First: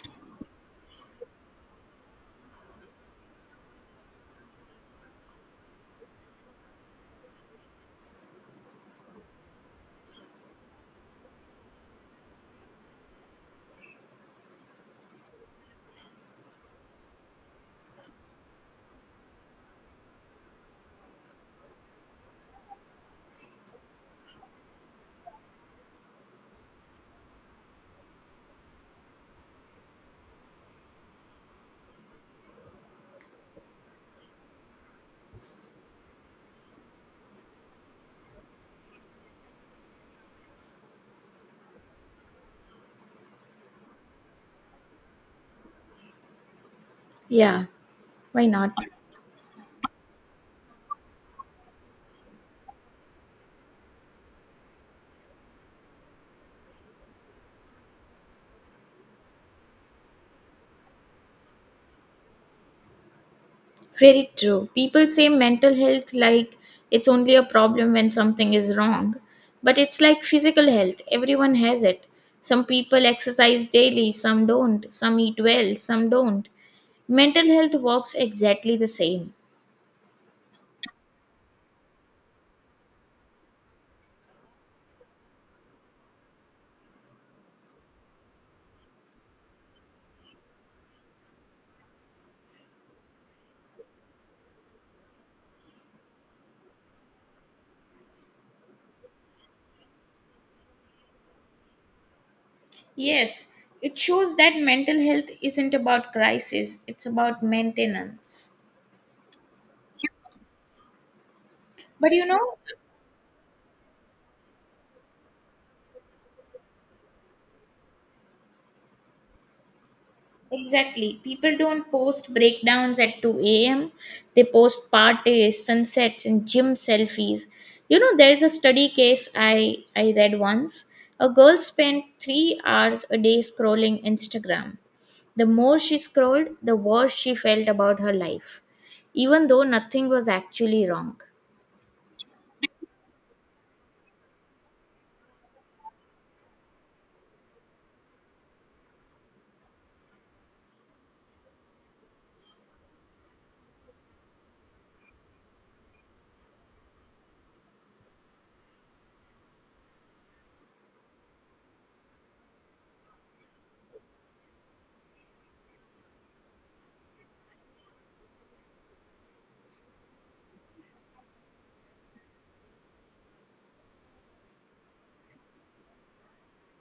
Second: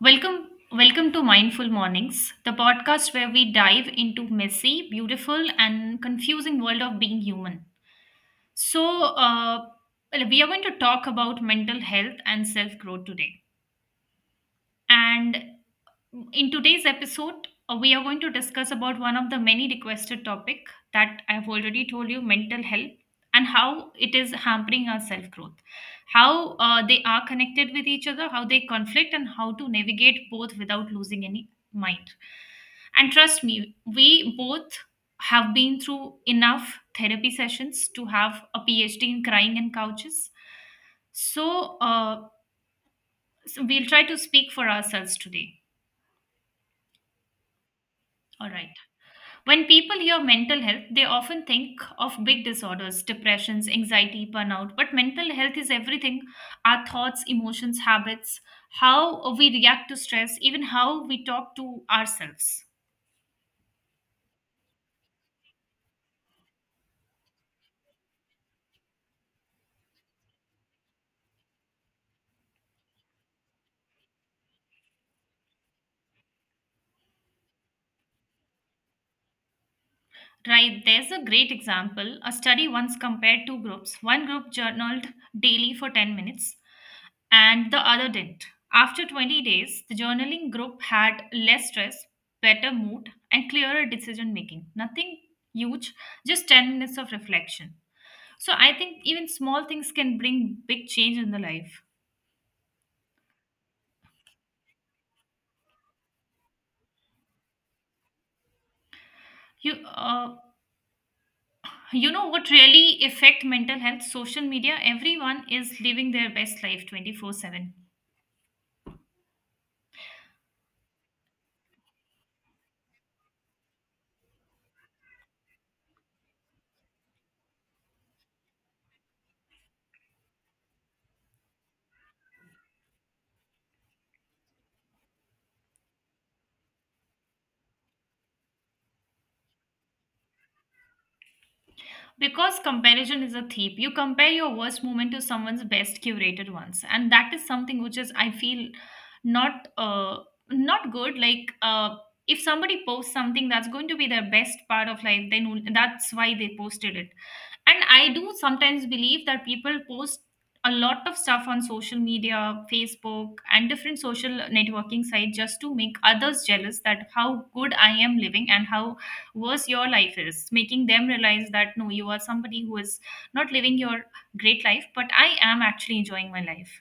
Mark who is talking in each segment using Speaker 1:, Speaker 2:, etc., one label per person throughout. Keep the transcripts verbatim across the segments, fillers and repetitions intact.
Speaker 1: Welcome, welcome to Mindful Mornings, the podcast where we dive into messy, beautiful, and confusing world of being human. So, uh, well, we are going to talk about mental health and self growth today. And in today's episode uh, we are going to discuss about one of the many requested topic that I have already told you mental health and how it is hampering our self growth how uh, they are connected with each other how they conflict and how to navigate both without losing any mind. And trust me, we both have been through enough therapy sessions to have a phd in crying and couches. So, uh, so we'll try to speak for ourselves today.
Speaker 2: Yeah, why
Speaker 1: All right.
Speaker 2: not?
Speaker 1: When people hear mental health, they often think of big disorders, depressions, anxiety, burnout. But mental health is everything: our thoughts, emotions, habits, how we react to stress, even how we talk to ourselves.
Speaker 2: Very true. People say mental health like it's only a problem when something is wrong, but it's like physical health. Everyone has it. Some people exercise daily, some don't. Some eat well, some don't. Mental health works exactly the same.
Speaker 1: Right, there's a great example. A study once compared two groups. One group journaled daily for ten minutes and the other didn't. After twenty days, the journaling group had less stress, better mood, and clearer decision making. Nothing huge, just ten minutes of reflection. So I think even small things can bring big change in the life.
Speaker 2: Yes, it shows that mental health isn't about crisis, it's about maintenance.
Speaker 1: You uh, you
Speaker 2: But you
Speaker 1: know what
Speaker 2: know,
Speaker 1: really affect mental health? Social media. Everyone is living their best life twenty four seven.
Speaker 2: exactly. People don't post breakdowns at two a m. They post parties, sunsets, and gym selfies. You know, there is a study case I, I read once. A girl spent three hours a day scrolling Instagram. The more she scrolled, the worse she felt about her life, even though nothing was actually wrong.
Speaker 1: Because comparison is a thief. You compare your worst moment to someone's best curated ones, and that is something which is I feel not uh not good. Like uh, if somebody posts something that's going to be their best part of life, then that's why they posted it. And I do sometimes believe that people post a lot of stuff on social media, Facebook, and different social networking sites just to make others jealous that how good I am living and how worse your life is, making them realize that no, you are somebody who is not living your great life but I am actually enjoying my life.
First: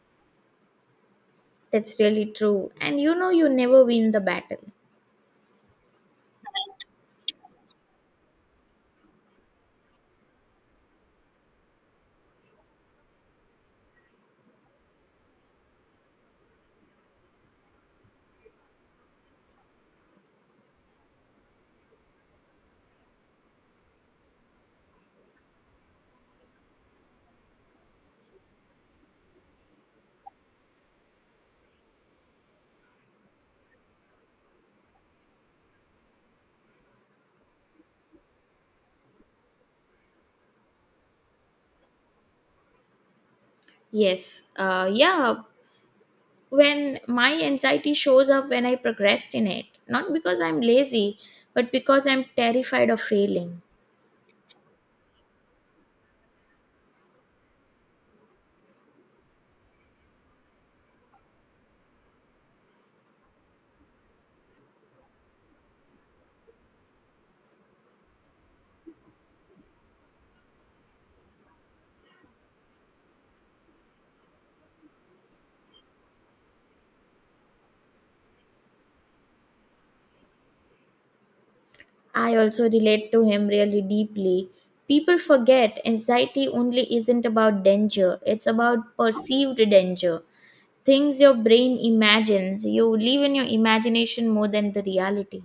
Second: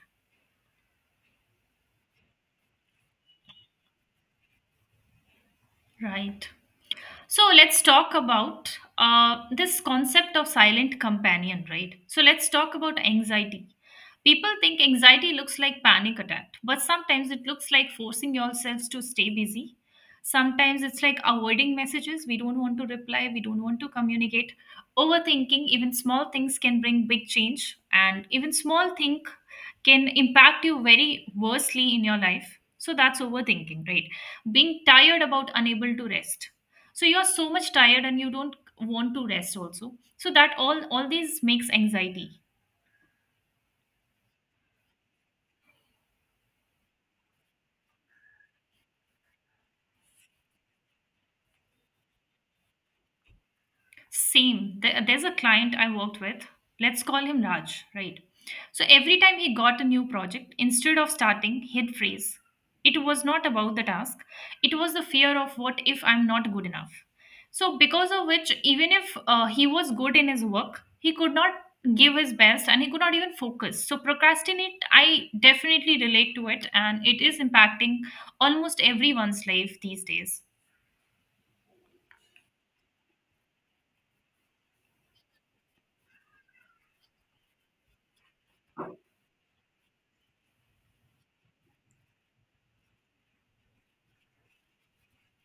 Speaker 2: That's really true. And you know, you never win the battle.
Speaker 1: Right. So let's talk about uh, this concept of silent companion, right? So let's talk about anxiety. People think anxiety looks like panic attack, but sometimes it looks like forcing yourselves to stay busy. Sometimes it's like avoiding messages we don't want to reply, we don't want to communicate. Overthinking, even small things can bring big change, and even small thing can impact you very worsely in your life. So that's overthinking, right? Being tired about unable to rest, so you're so much tired and you don't want to rest also, so that all all these makes anxiety.
Speaker 2: Yes. Uh, yeah, when my anxiety shows up when I procrastinate, not because I'm lazy, but because I'm terrified of failing.
Speaker 1: Same. There- There's a client I worked with. Let's call him Raj, right? So every time he got a new project, instead of starting, he'd phrase. It was not about the task, it was the fear of what if I'm not good enough. So, because of which, even if uh, he was good in his work, he could not give his best and he could not even focus. So, procrastinate, I definitely relate to it, and it is impacting almost everyone's life these days.
Speaker 2: I also relate to him really deeply. People forget anxiety only isn't about danger, it's about perceived danger. Things your brain imagines. You live in your imagination more than the reality.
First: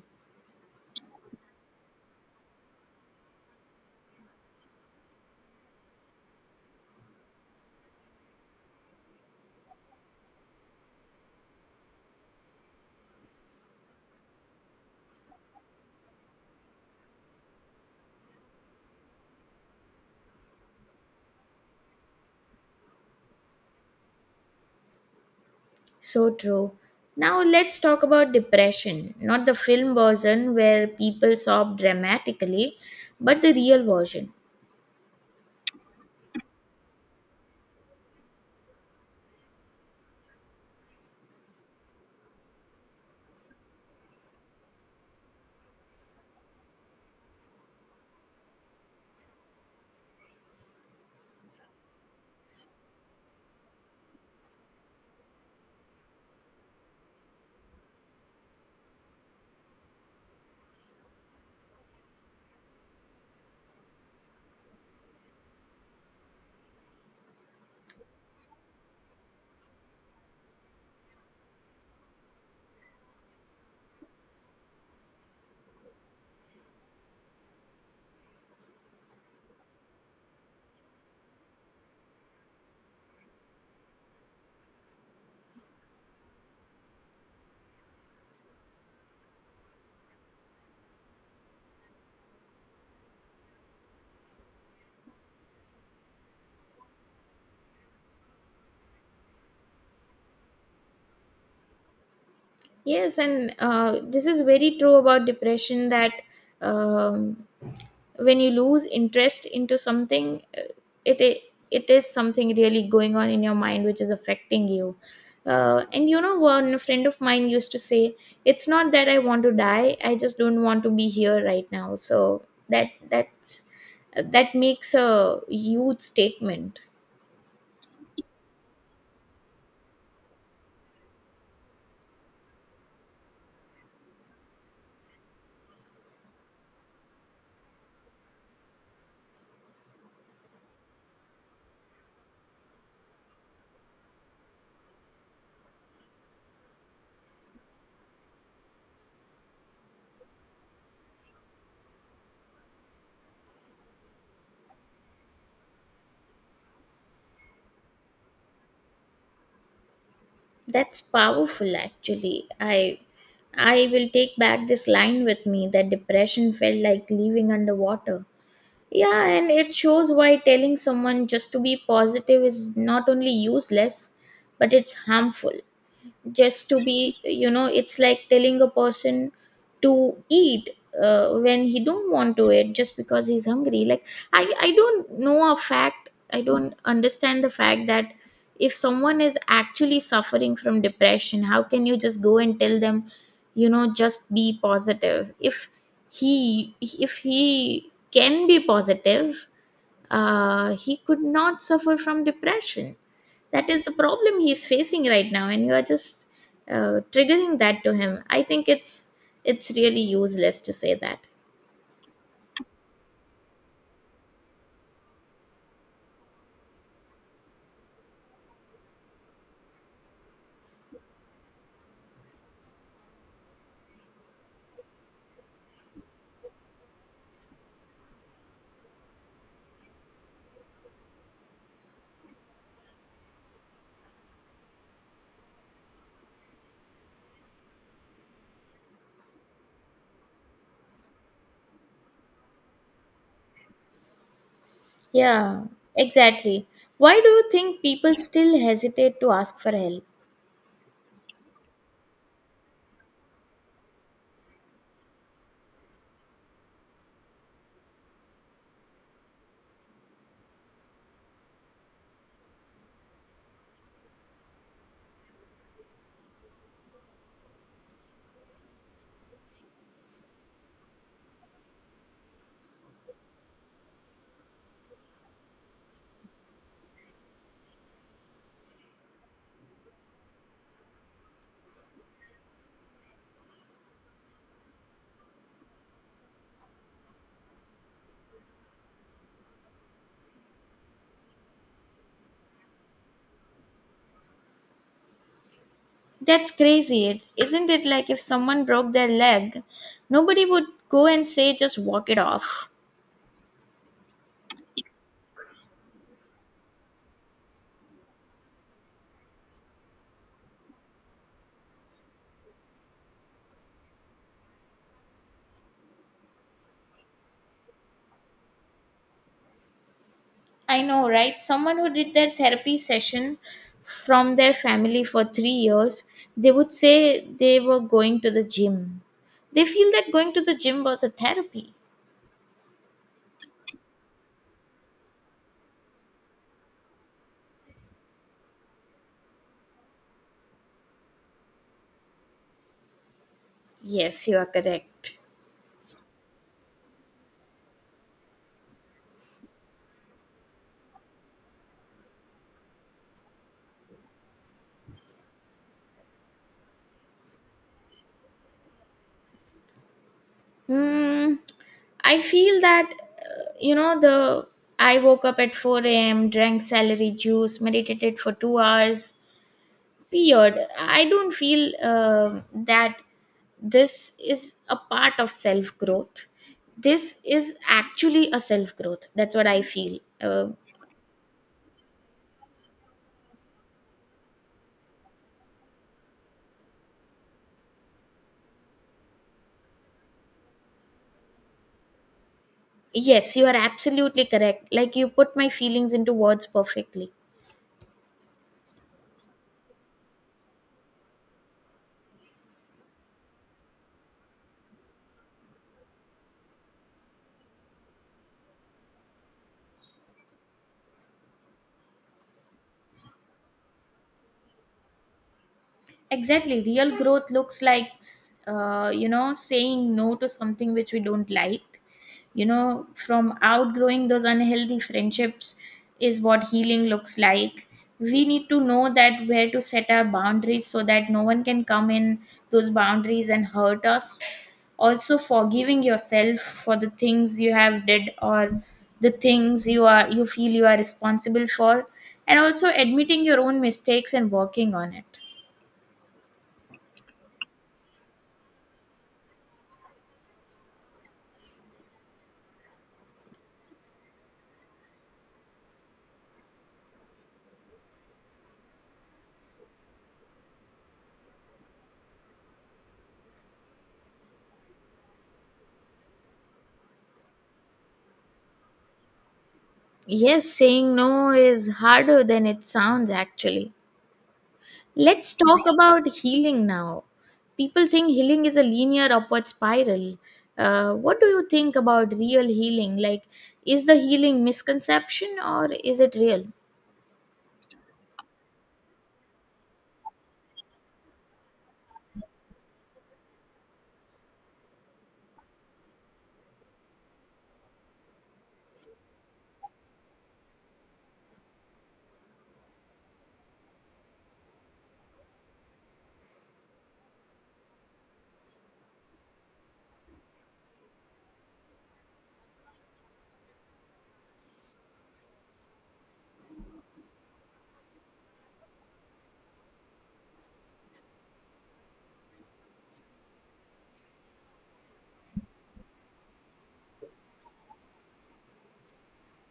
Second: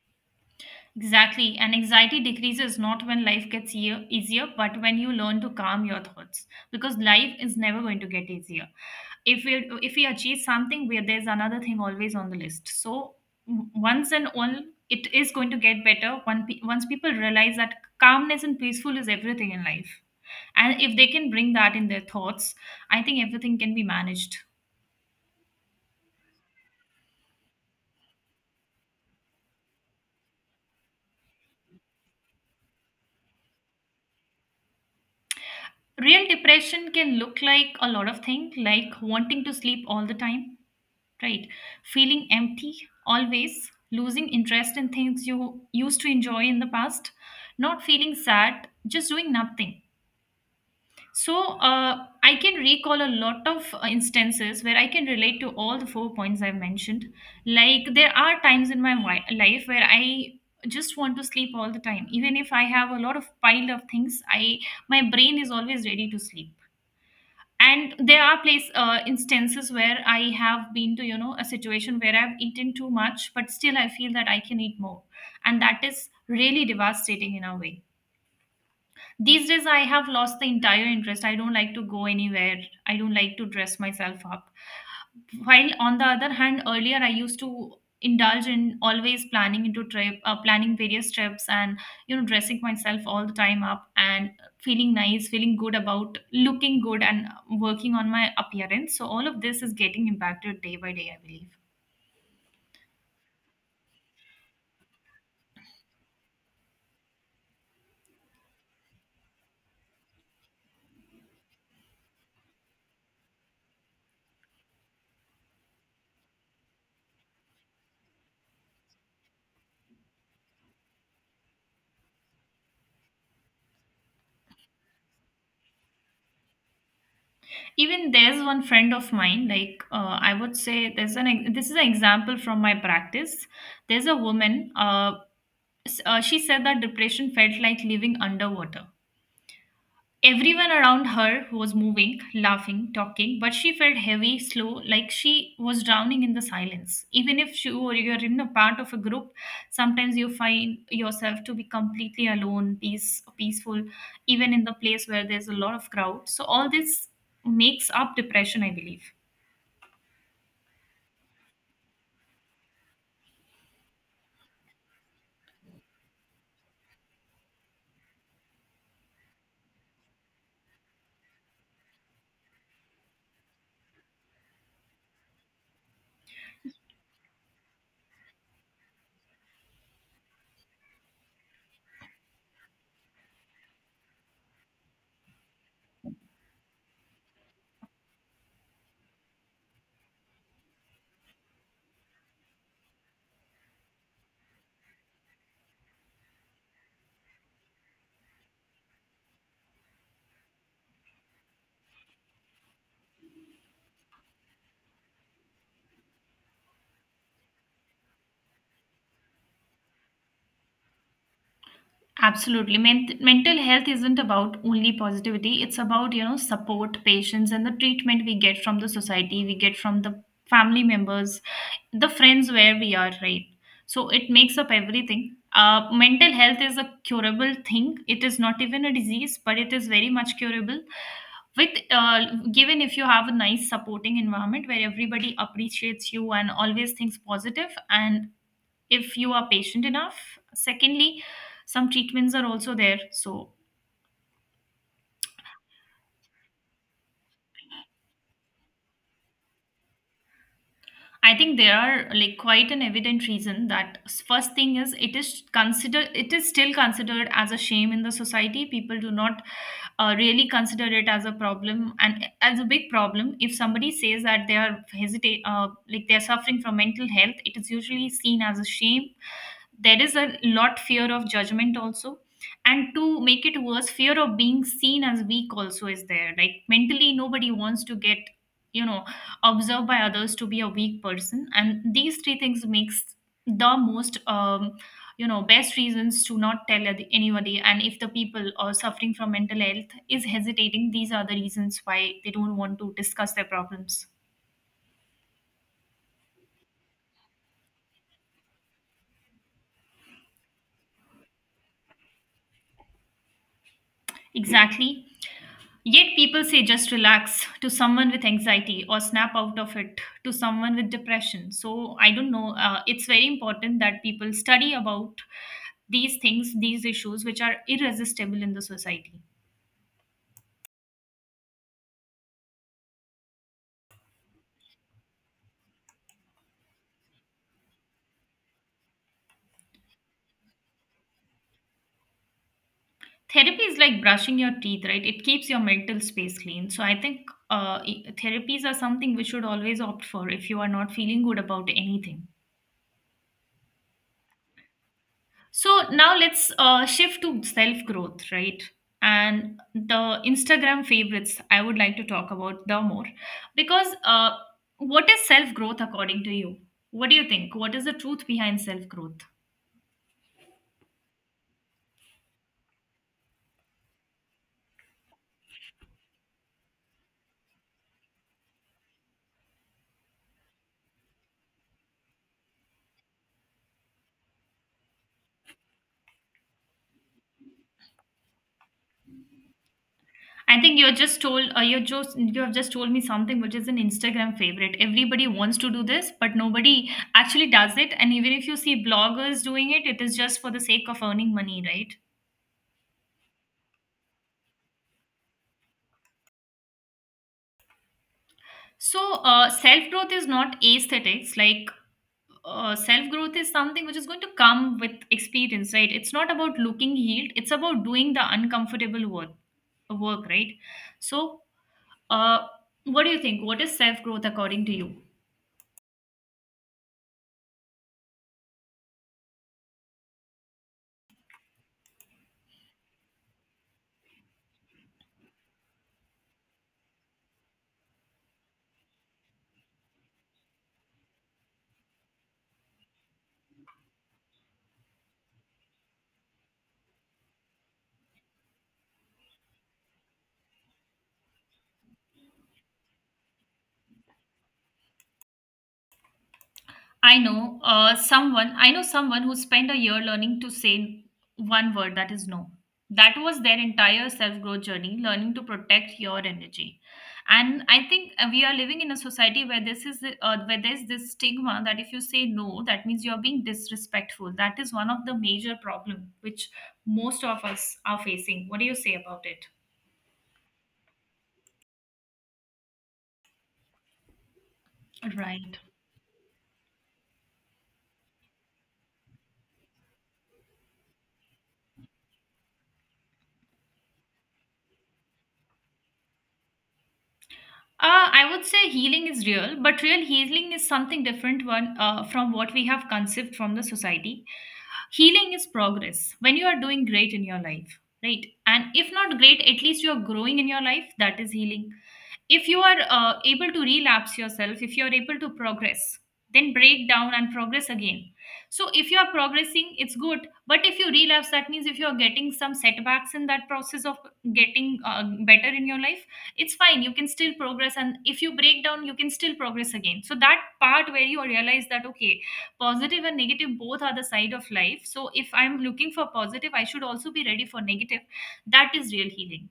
Speaker 1: Exactly. And anxiety decreases not when life gets ea- easier, but when you learn to calm your thoughts. Because life is never going to get easier. If we if we achieve something where there's another thing always on the list. So w- once and all it is going to get better one pe- once people realize that calmness and peaceful is everything in life. And if they can bring that in their thoughts, I think everything can be managed.
Speaker 2: So true. Now let's talk about depression. Not the film version where people sob dramatically, but the real version.
Speaker 1: Real depression can look like a lot of things, like wanting to sleep all the time, right? Feeling empty, always losing interest in things you used to enjoy in the past, not feeling sad, just doing nothing. So, uh, I can recall a lot of uh, instances where I can relate to all the four points I've mentioned. Like, there are times in my wi- life where I just want to sleep all the time, even if I have a lot of pile of things, I my brain is always ready to sleep. And there are place uh, instances where I have been to, you know, a situation where I've eaten too much but still I feel that I can eat more, and that is really devastating in a way. These days, I have lost the entire interest. I don't like to go anywhere. I don't like to dress myself up. While on the other hand, earlier I used to indulge in always planning into trip, uh, planning various trips, and you know, dressing myself all the time up and feeling nice, feeling good about looking good and working on my appearance. So all of this is getting impacted day by day, I believe.
Speaker 2: Yes, and uh, this is very true about depression that um, when you lose interest into something, uh, it i- it is something really going on in your mind which is affecting you. Uh, and you know, one friend of mine used to say, "It's not that I want to die; I just don't want to be here right now." So that that's that makes a huge statement.
Speaker 1: Even there's one friend of mine, like uh, I would say, there's an ex- this is an example from my practice. There's a woman, uh, s- uh, she said that depression felt like living underwater. Everyone around her was moving, laughing, talking, but she felt heavy, slow, like she was drowning in the silence. Even if you or you're in a part of a group, sometimes you find yourself to be completely alone, peace, peaceful, even in the place where there's a lot of crowd. So all this makes up depression, I believe.
Speaker 2: That's powerful actually. I I will take back this line with me that depression felt like living underwater. Yeah, and it shows why telling someone just to be positive is not only useless, but it's harmful, just to be you know it's like telling a person to eat uh, when he don't want to eat just because he's hungry. Like, i i don't know a fact, I don't understand the fact that if someone is actually suffering from depression, how can you just go and tell them, you know, just be positive? If he if he can be positive, uh, he could not suffer from depression. That is the problem he's facing right now, and you are just uh, triggering that to him. I think it's it's really useless to say that.
Speaker 1: Absolutely. Men- mental health isn't about only positivity. It's about, you know, support, patience, and the treatment we get from the society, we get from the family members, the friends where we are, right? So it makes up everything. Uh, mental health is a curable thing. It is not even a disease, but it is very much curable. With uh, Given if you have a nice supporting environment where everybody appreciates you and always thinks positive, and if you are patient enough. Secondly, some treatments are also there, so
Speaker 2: Yeah, exactly. Why do you think people still hesitate to ask for help?
Speaker 1: I think there are like quite an evident reason that s- first thing is, it is considered, it is still considered as a shame in the society. People do not uh, really consider it as a problem and as a big problem. If somebody says that they are hesitate uh, like they are suffering from mental health, it is usually seen as a shame. There is a lot fear of judgment also, and to make it worse, fear of being seen as weak also is there. Like mentally nobody wants to get, you know, observed by others to be a weak person, and these three things makes the most, um, you know, best reasons to not tell ad- anybody. And if the people are suffering from mental health is hesitating, these are the reasons why they don't want to discuss their problems.
Speaker 2: That's crazy. It isn't it like if someone broke their leg, nobody would go and say just walk it off.
Speaker 1: Exactly. Yet people say just relax to someone with anxiety or snap out of it to someone with depression. So I don't know. Uh, it's very important that people study about these things, these issues, which are irresistible in the society.
Speaker 2: I know, right? Someone who did their therapy session from their family for three years, they would say they were going to the gym. They feel that going to the gym was a therapy.
Speaker 1: Therapy is like brushing your teeth, right? It keeps your mental space clean. So I think, uh, i- therapies are something we should always opt for if you are not feeling good about anything.
Speaker 2: Yes, you are correct.
Speaker 1: So now let's uh, shift to self growth, right? And the Instagram favorites, I would like to talk about the more, because uh, what is self growth according to you? What do you think? What is the truth behind self growth?
Speaker 2: Mm, I feel that, uh, you know, the I woke up at four a m, drank celery juice, meditated for two hours, weird. I don't feel um that this is a part of self growth. This is actually a self growth. That's what I feel. Um
Speaker 1: I think you just told uh, you just you have just told me something which is an Instagram favorite. Everybody wants to do this, but nobody actually does it. And even if you see bloggers doing it, it is just for the sake of earning money, right?
Speaker 2: yes, you are absolutely correct. Like you put my feelings into words perfectly.
Speaker 1: So, uh, self growth is not aesthetics. Like uh, self growth is something which is going to come with experience, right? It's not about looking healed, it's about doing the uncomfortable work, work right? So, uh, what do you think? What is self growth according to you?
Speaker 2: Exactly. Real growth looks like, uh, you know, saying no to something which we don't like. You know, from outgrowing those unhealthy friendships is what healing looks like. We need to know that where to set our boundaries so that no one can come in those boundaries and hurt us. Also, forgiving yourself for the things you have did or the things you are you feel you are responsible for, and also admitting your own mistakes and working on it.
Speaker 1: I know uh, someone. I know someone who spent a year learning to say one word, that is no. That was their entire self growth journey, learning to protect your energy. And I think uh, we are living in a society where this is the- uh, where there's this stigma that if you say no, that means you are being disrespectful. That is one of the major problem which most of us are facing. What do you say about it?
Speaker 2: Yes, saying no is harder than it sounds actually. Let's
Speaker 1: Right.
Speaker 2: talk about healing now. People think healing is a linear upward spiral. Uh, what do you think about real healing? Like, is the healing misconception or is it real?
Speaker 1: Uh, I would say healing is real, but real healing is something different one uh, from what we have conceived from the society. Healing is progress when you are doing great in your life, right? And if not great, at least you are growing in your life. That is healing. If you are uh, able to relapse yourself, if you are able to progress, then break down and progress again. So if you are progressing, it's good. But if you relapse, that means if you are getting some setbacks in that process of getting uh, better in your life, it's fine. You can still progress, and if you break down you can still progress again. So that part where you realize that, okay, positive and negative both are the side of life, so if I'm looking for positive I should also be ready for negative. That is real healing.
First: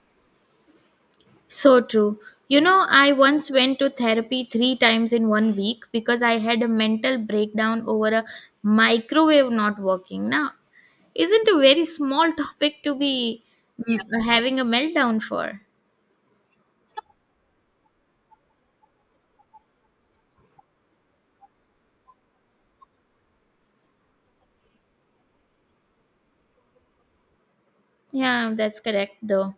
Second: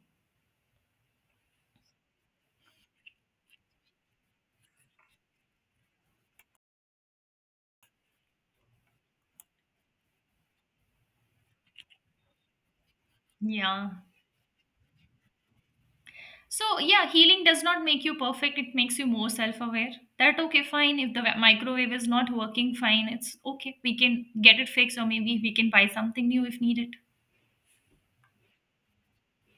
Speaker 2: So true. You know, I once went to therapy three times in one week because I had a mental breakdown over a microwave not working. Now, isn't a very small topic to be
Speaker 1: Yeah,
Speaker 2: mm, having a meltdown for?
Speaker 1: so yeah, healing does not make you perfect, it makes you more self-aware. That okay, fine, if the wa- microwave is not working, fine, it's okay, we can get it fixed or maybe we can buy something new if needed.
Speaker 2: Yeah, that's correct, though.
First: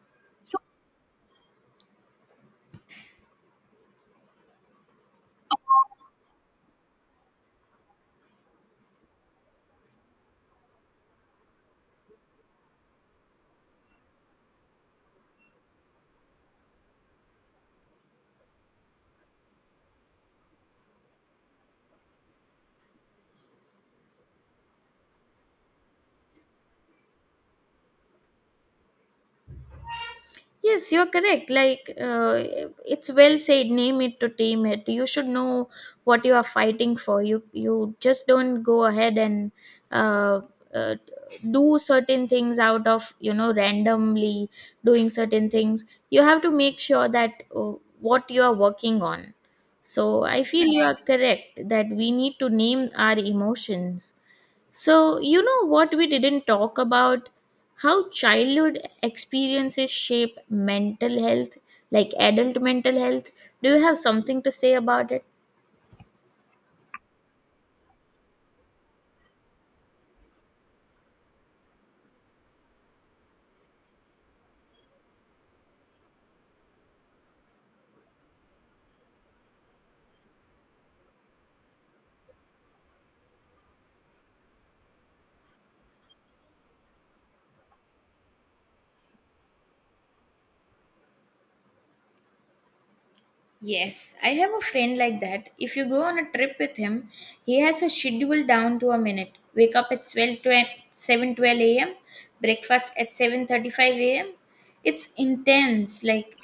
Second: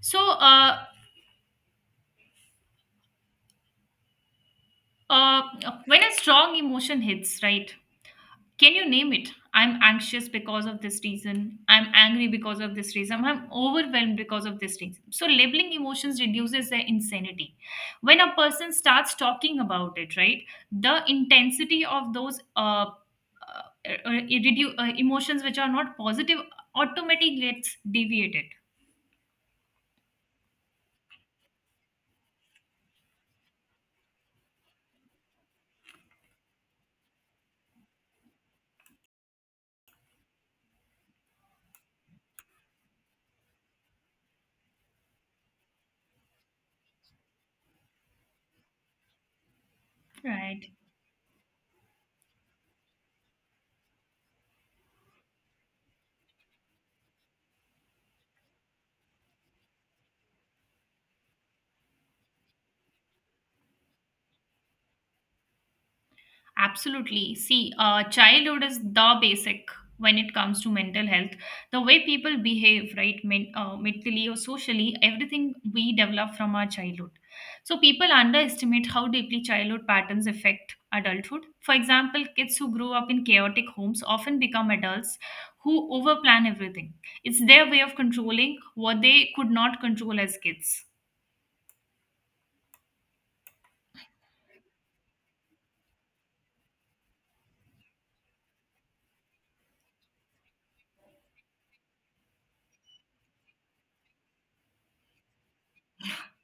Speaker 1: So uh uh when a strong emotion hits, right, can you name it? I'm anxious because of this reason. I'm angry because of this reason. I'm overwhelmed because of this reason. So, labeling emotions reduces their insanity. When a person starts talking about it, right, the intensity of those uh, uh, uh, redu- uh, emotions which are not positive automatically gets deviated.
Speaker 2: Yes, you're correct. Like, uh, it's well said. Name it to tame it. You should know what you are fighting for. You you just don't go ahead and uh, uh, do certain things out of, you know, randomly doing certain things. You have to make sure that uh, what you are working on. So I feel
Speaker 1: Right.
Speaker 2: you are correct that we need to name our emotions. So, you know what we didn't talk about? How childhood experiences shape mental health, like adult mental health. Do you have something to say about it?
Speaker 1: Absolutely. See, uh, childhood is the basic when it comes to mental health. The way people behave, right, men- uh, mentally or socially, everything we develop from our childhood. So people underestimate how deeply childhood patterns affect adulthood. For example, kids who grow up in chaotic homes often become adults who overplan everything. It's their way of controlling what they could not control as kids.
Speaker 2: Yes, I have a friend like that. If you go on a trip with him, he has a schedule down to a minute. Wake up at twelve seven, twelve a m, breakfast at seven thirty-five a m. It's intense. Like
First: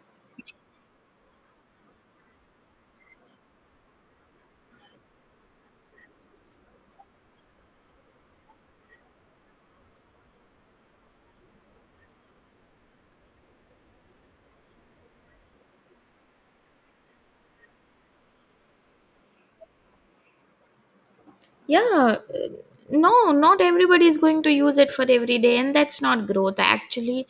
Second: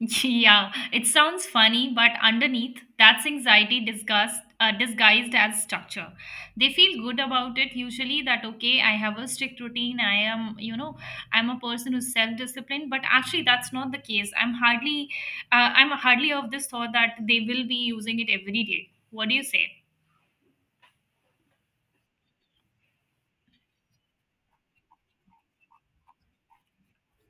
Speaker 1: Yeah, it sounds funny, but underneath, that's anxiety disguised, uh, disguised as structure. They feel good about it usually that, okay, I have a strict routine. I am, you know, I'm a person who's self-disciplined, but actually that's not the case. I'm hardly, uh, I'm hardly of this thought that they will be using it every day. What do you say?
Speaker 2: yeah, uh, no, not everybody is going to use it for every day, and that's not growth actually,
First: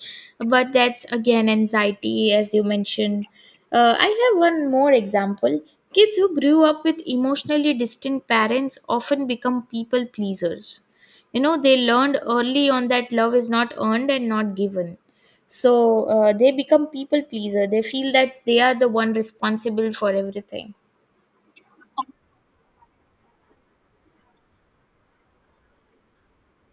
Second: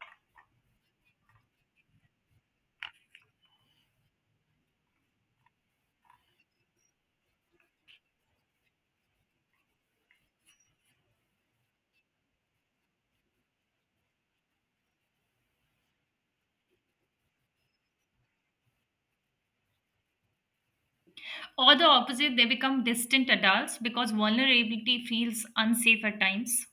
Speaker 2: but that's again anxiety as you mentioned. uh, I have one more example. Kids who grew up with emotionally distant parents often become people pleasers. You know, they learned early on that love is not earned and not given. So uh, they become people pleaser, they feel that they are the one responsible for everything.
Speaker 1: Or the opposite, they become distant adults because vulnerability feels unsafe at times.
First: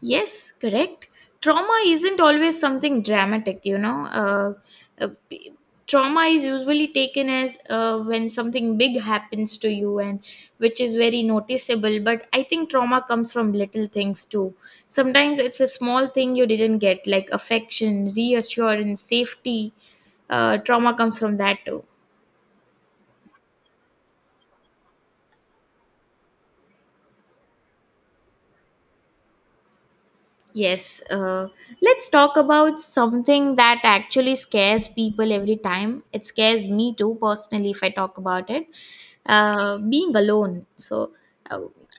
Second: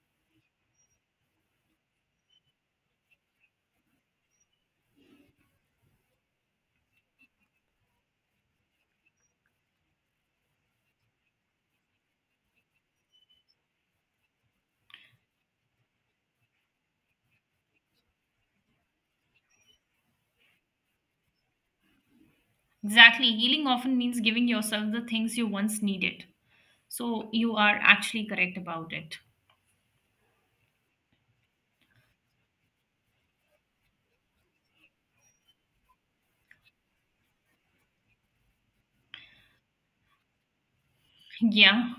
Speaker 2: Yes, correct. Trauma isn't always something dramatic, you know. Uh, uh, p- Trauma is usually taken as uh, when something big happens to you, and which is very noticeable. But I think trauma comes from little things too. Sometimes it's a small thing you didn't get, like affection, reassurance, safety. Uh, trauma comes from that too.
Speaker 1: Exactly. Healing often means giving yourself the things you once needed. So you are actually correct about it.
Speaker 2: Yes, uh, let's talk about something that actually scares people every time. It scares me too, personally, if I talk about it. Uh, being alone. So, uh,
Speaker 1: Yeah.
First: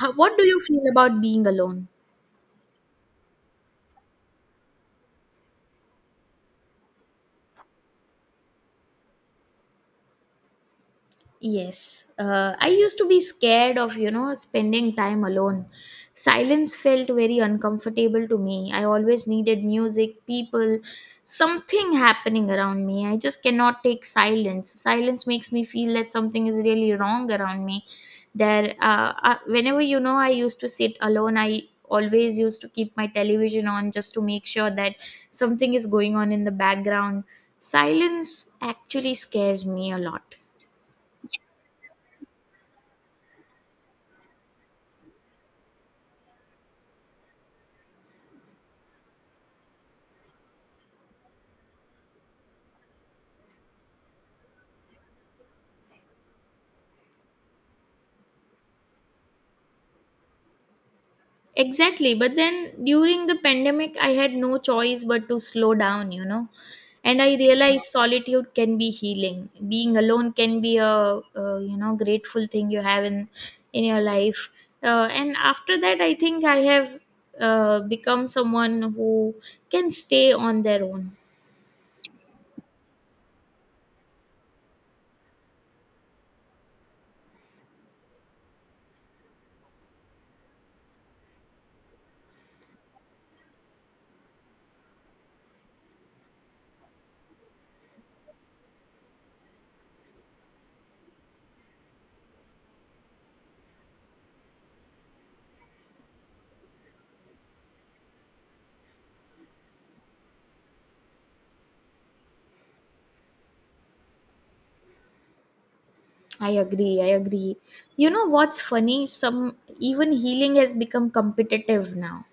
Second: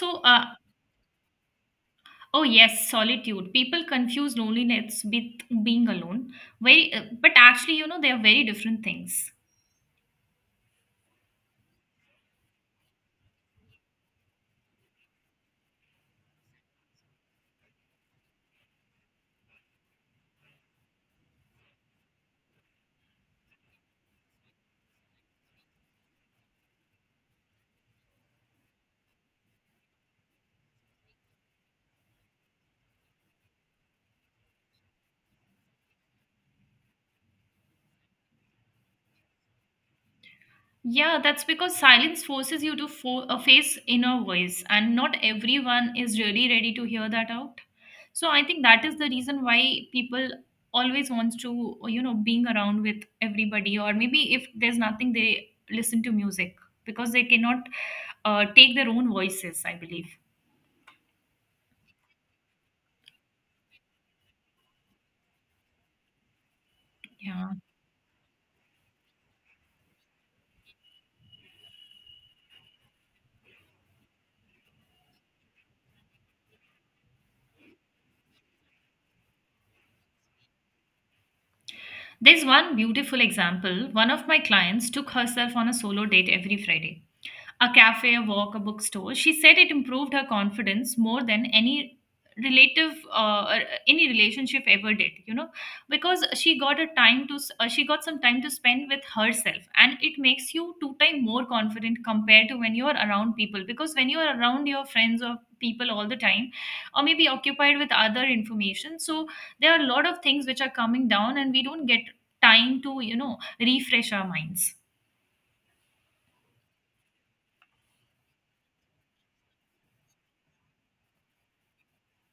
Speaker 2: how, what
Speaker 1: uh,
Speaker 2: do you feel about being alone?
Speaker 1: oh yes, solitude. People confuse loneliness with being alone. Very, uh, but actually, you know, they are very different things.
Speaker 2: Yes, uh, I used to be scared of, you know, spending time alone. Silence felt very uncomfortable to me. I always needed music, people, something happening around me. I just cannot take silence. Silence makes me feel that something is really wrong around me. There, uh, uh, whenever you know, I used to sit alone. I always used to keep my television on just to make sure that something is going on in the background. Silence actually scares me a lot.
Speaker 1: Yeah, that's because silence forces you to fo- uh, face inner voice, and not everyone is really ready to hear that out. So I think that is the reason why people always wants to, you know, being around with everybody, or maybe if there's nothing, they listen to music because they cannot uh, take their own voices. I believe.
Speaker 2: Exactly. But then during the pandemic, I had no choice but to slow down, you know. And I
Speaker 1: Yeah.
Speaker 2: realized solitude can be healing. Being alone can be a, uh you know grateful thing you have in in your life. Uh, and after that, I think I have uh, become someone who can stay on their own.
Speaker 1: There's one beautiful example. One of my clients took herself on a solo date every Friday. A cafe, a walk, a bookstore. She said it improved her confidence more than any relative uh, or any relationship ever did, you know, because she got a time to s- uh, she got some time to spend with herself, and it makes you two time more confident compared to when you are around people. Because when you are around your friends or people all the time or maybe occupied with other information, so there are a lot of things which are coming down and we don't get time to, you know, refresh our minds.
Speaker 2: I agree. I agree. You know what's funny? Some even healing has become competitive now.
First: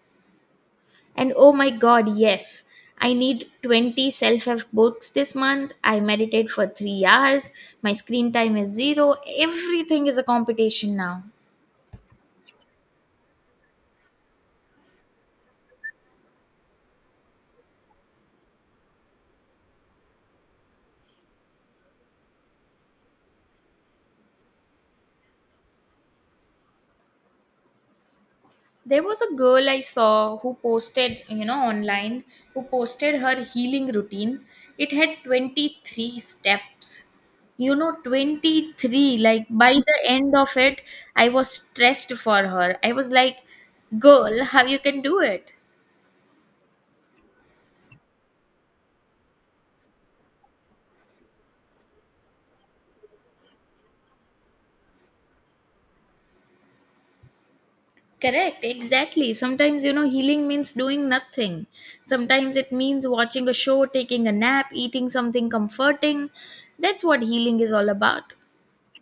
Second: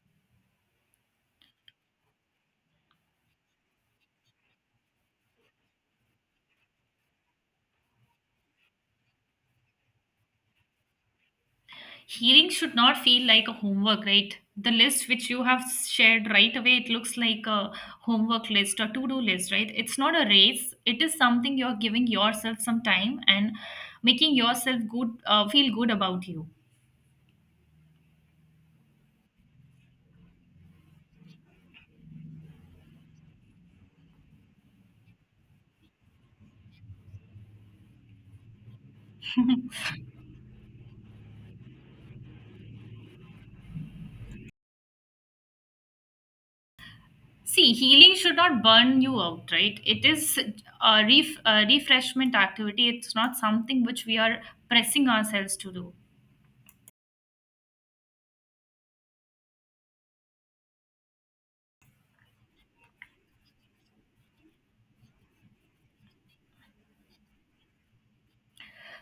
Speaker 2: And oh my god, yes, I need twenty self help books this month. I meditate for three hours. My screen time is zero. Everything is a competition now.
Speaker 1: Hearing should not feel like a homework, right? The list which you have shared right away, it looks like a homework list or to do list, right? It's not a race. It is something you're giving yourself some time and making yourself good, uh, feel good about you.
Speaker 2: There was a girl I saw who posted, you know, online, who posted her healing routine. It had twenty-three steps. You know, twenty-three. Like by the end of it, I was stressed for her. I was like, girl, how you can do it?
Speaker 1: See, healing should not burn you out, right? It is a, ref- a refreshment activity. It's not something which we are pressing ourselves to do.
Speaker 2: Correct, exactly. Sometimes, you know, healing means doing nothing. Sometimes it means watching a show, taking a nap, eating something comforting. That's what healing is all about.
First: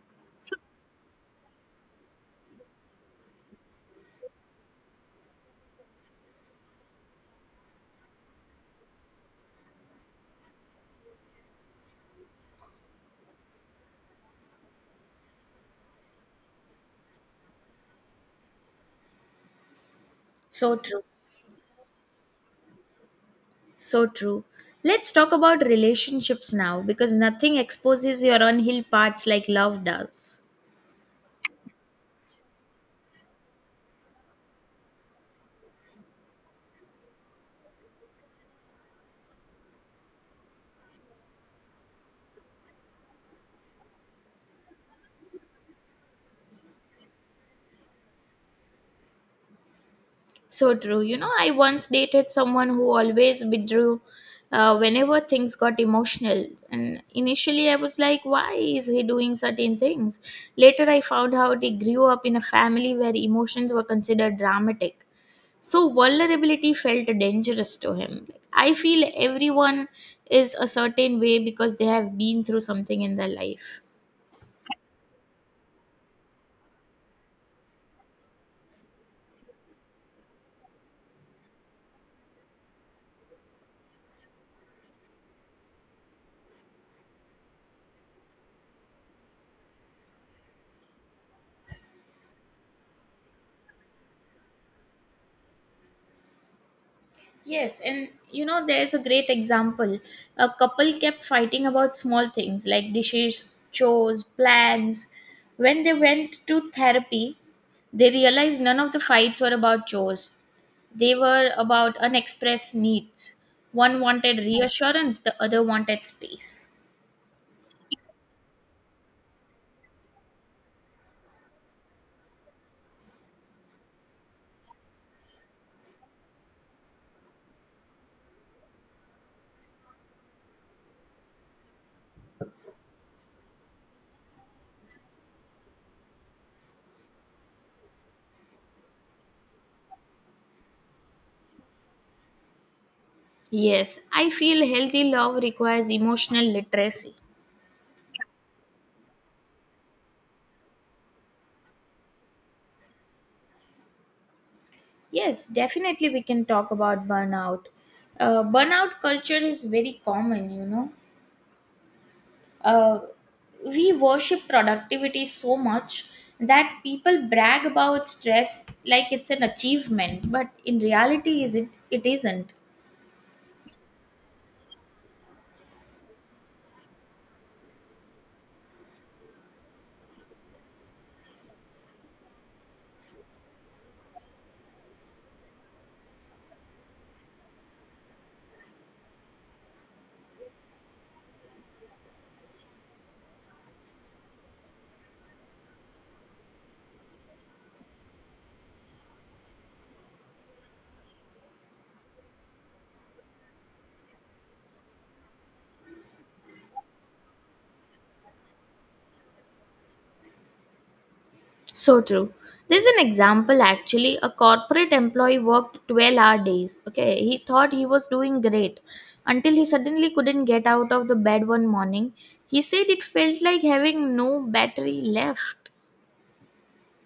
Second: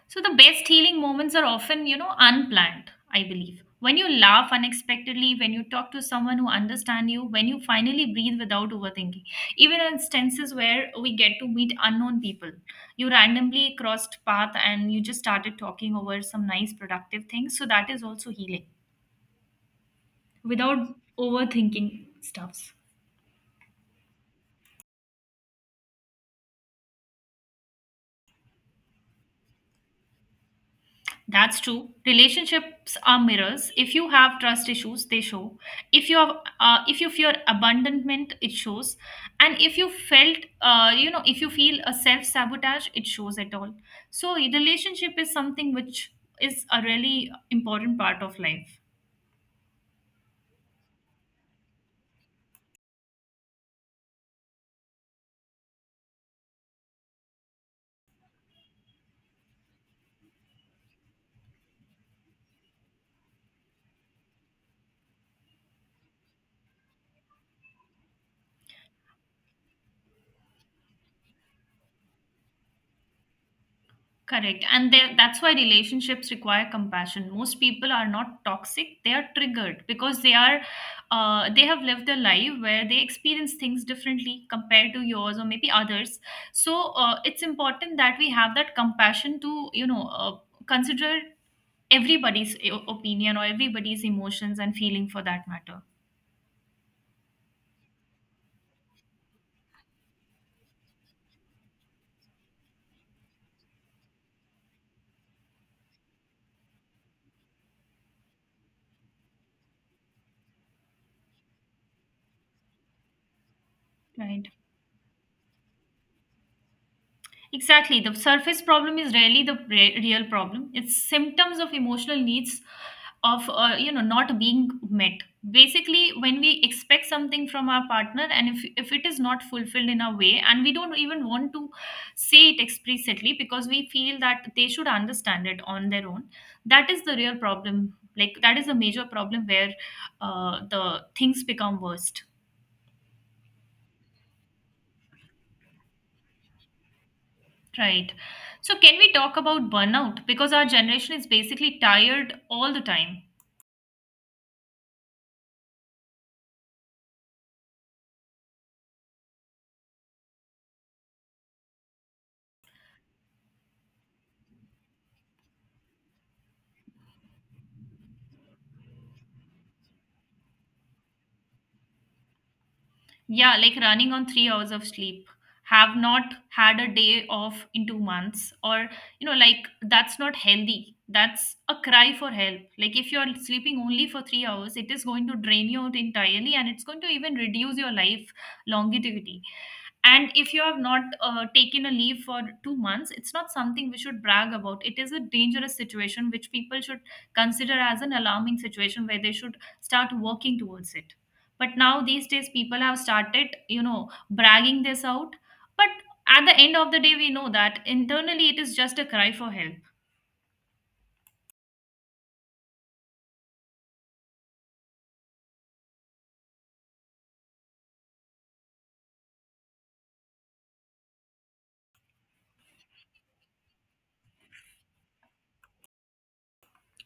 Speaker 1: So the best healing moments are often, you know, unplanned, I believe. When you laugh unexpectedly, when you talk to someone who understands you, when you finally breathe without overthinking. Even in instances where we get to meet unknown people, you randomly crossed path and you just started talking over some nice productive things. So that is also healing
Speaker 2: So
Speaker 1: without
Speaker 2: true.
Speaker 1: overthinking stuffs.
Speaker 2: So true. Let's talk about relationships now because nothing exposes your unhealed parts like love does.
Speaker 1: That's true. Relationships are mirrors. If you have trust issues, they show. If you have, uh, if you fear abandonment, it shows. And if you felt, uh, you know, if you feel a self sabotage, it shows at all. So, relationship is something which is a really important part of life.
Speaker 2: So true. You know, I once dated someone who always withdrew uh, whenever things got emotional. And initially, I was like, why is he doing certain things? Later, I found out he grew up in a family where emotions were considered dramatic. So, vulnerability felt dangerous to him. Like, I feel everyone is a certain way because they have been through something in their life.
Speaker 1: Correct. And there- that's why relationships require compassion. Most people are not toxic, they are triggered because they are uh, they have lived a life where they experience things differently compared to yours or maybe others. So uh, it's important that we have that compassion to, you know, uh, consider everybody's o- opinion or everybody's emotions and feeling for that matter.
Speaker 2: Yes, and you know, there's a great example. A couple kept fighting about small things like dishes, chores, plans. When they went to therapy, they realized none of the fights were about chores. They were about unexpressed needs. One wanted
Speaker 1: Right.
Speaker 2: reassurance, the other wanted space.
Speaker 1: Exactly. The surface problem is rarely the re- real problem. It's symptoms of emotional needs of uh, you know, not being met. Basically, when we expect something from our partner, and if if it is not fulfilled in a way and we don't even want to say it explicitly because we feel that they should understand it on their own, that is the real problem. Like that is a major problem where uh, the things become worst.
Speaker 2: Yes, I feel healthy love requires emotional literacy.
Speaker 1: Right. So, can we talk about burnout? Because our generation is basically tired all the time.
Speaker 2: Yes, definitely we can talk about burnout. Uh, burnout culture is very common, you know. uh, we worship productivity so much that people brag about stress like it's an achievement, but in reality is it it isn't.
Speaker 1: Yeah, like running on three hours of sleep, have not had a day off in two months, or, you know, like that's not healthy. That's a cry for help. Like, if you're sleeping only for three hours, it is going to drain you out entirely and it's going to even reduce your life longevity. And if you have not uh, taken a leave for two months, it's not something we should brag about. It is a dangerous situation which people should consider as an alarming situation where they should start working towards it. But now these days people have started, you know, bragging this out, but at the end of the day we know that internally it is just a cry for help.
Speaker 2: So true. There's an example actually. A corporate employee worked twelve hour days. Okay, he thought he was doing great until he suddenly couldn't get out of the bed one morning. He said it felt like having no battery left.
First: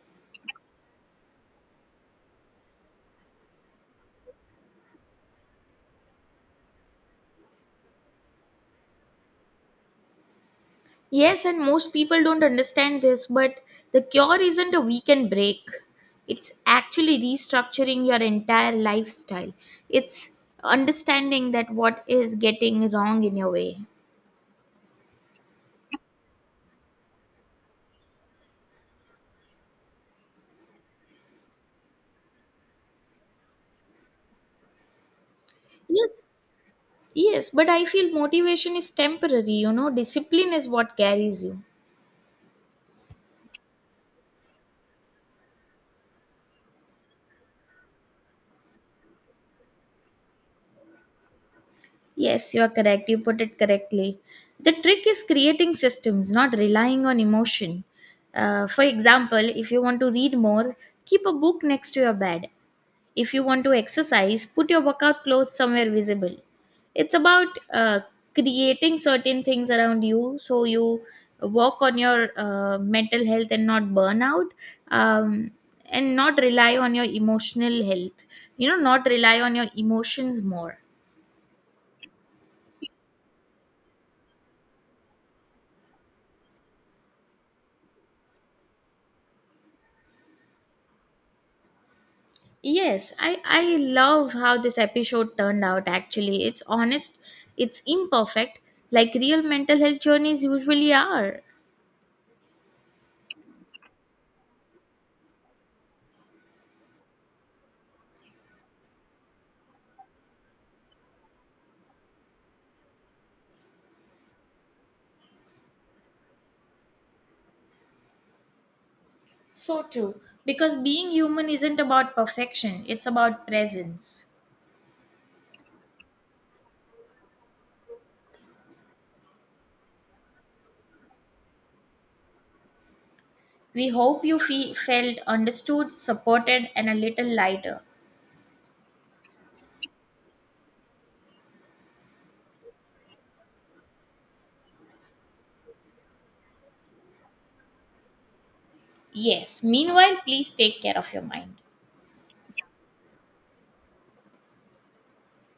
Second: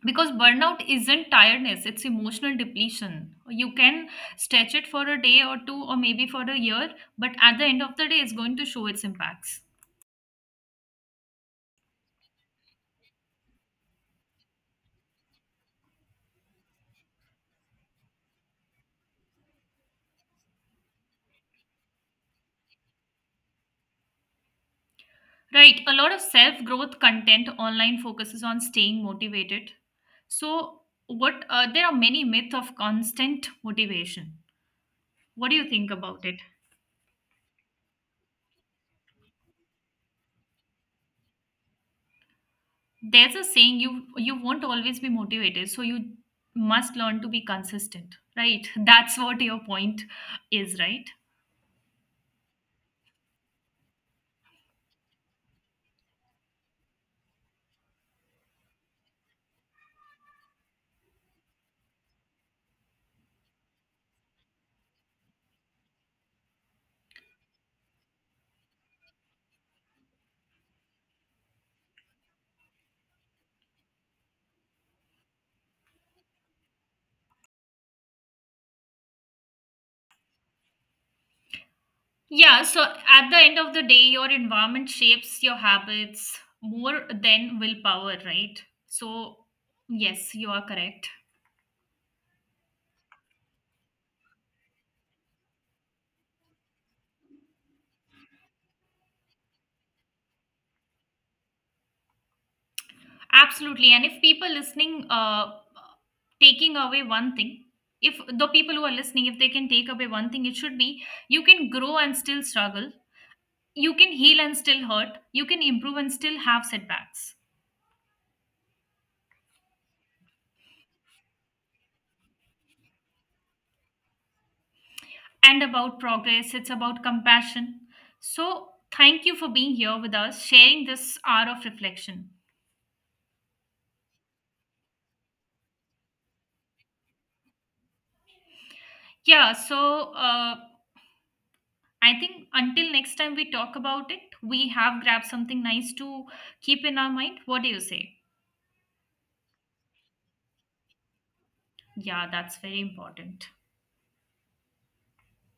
Speaker 1: Because burnout isn't tiredness, it's emotional depletion. You can stretch it for a day or two or maybe for a year, but at the end of the day it's going to show its impacts.
Speaker 2: Yes, and most people don't understand this, but the cure isn't a weekend break. It's actually restructuring your entire lifestyle. It's understanding that what is getting wrong in your way.
Speaker 1: Right. A lot of self growth content online focuses on staying motivated. So, what uh, there are many myths of constant motivation. What do you think about
Speaker 2: Yes,
Speaker 1: it?
Speaker 2: yes, but I feel motivation is temporary, you know, discipline is what carries you.
Speaker 1: There's a saying, you you won't always be motivated, so you must learn to be consistent. Right. That's what your point is. Right.
Speaker 2: Yes, you are correct. You put it correctly. The trick is creating systems, not relying on emotion. Uh, for example, if you want to read more, keep a book next to your bed. If you want to exercise, put your workout clothes somewhere visible. It's about uh, creating certain things around you so you work on your uh, mental health and not burn out, um, and not rely on your emotional health. You know, not rely on your emotions more.
Speaker 1: Yeah, so at the end of the day, your environment shapes your habits more than willpower, right? So, yes, you are correct.
Speaker 2: Yes, I I love how this episode turned out actually. It's honest, it's imperfect, like real mental health journeys usually are.
Speaker 1: Absolutely. And if people listening, uh, taking away one thing, if the people who are listening, if they can take away one thing, it should be you can grow and still struggle, you can heal and still hurt, you can improve and still have setbacks.
Speaker 2: So true. Because being human isn't about perfection, it's about presence.
Speaker 1: And about progress, it's about compassion. So, thank you for being here with us, sharing this hour of reflection.
Speaker 2: We hope you fe- felt understood, supported, and a little lighter.
Speaker 1: Yeah, so uh, I think until next time we talk about it, we have grabbed something nice to keep in our mind. What do you say?
Speaker 2: Yes. Meanwhile, please take care of your mind.
Speaker 1: Yeah, that's very important.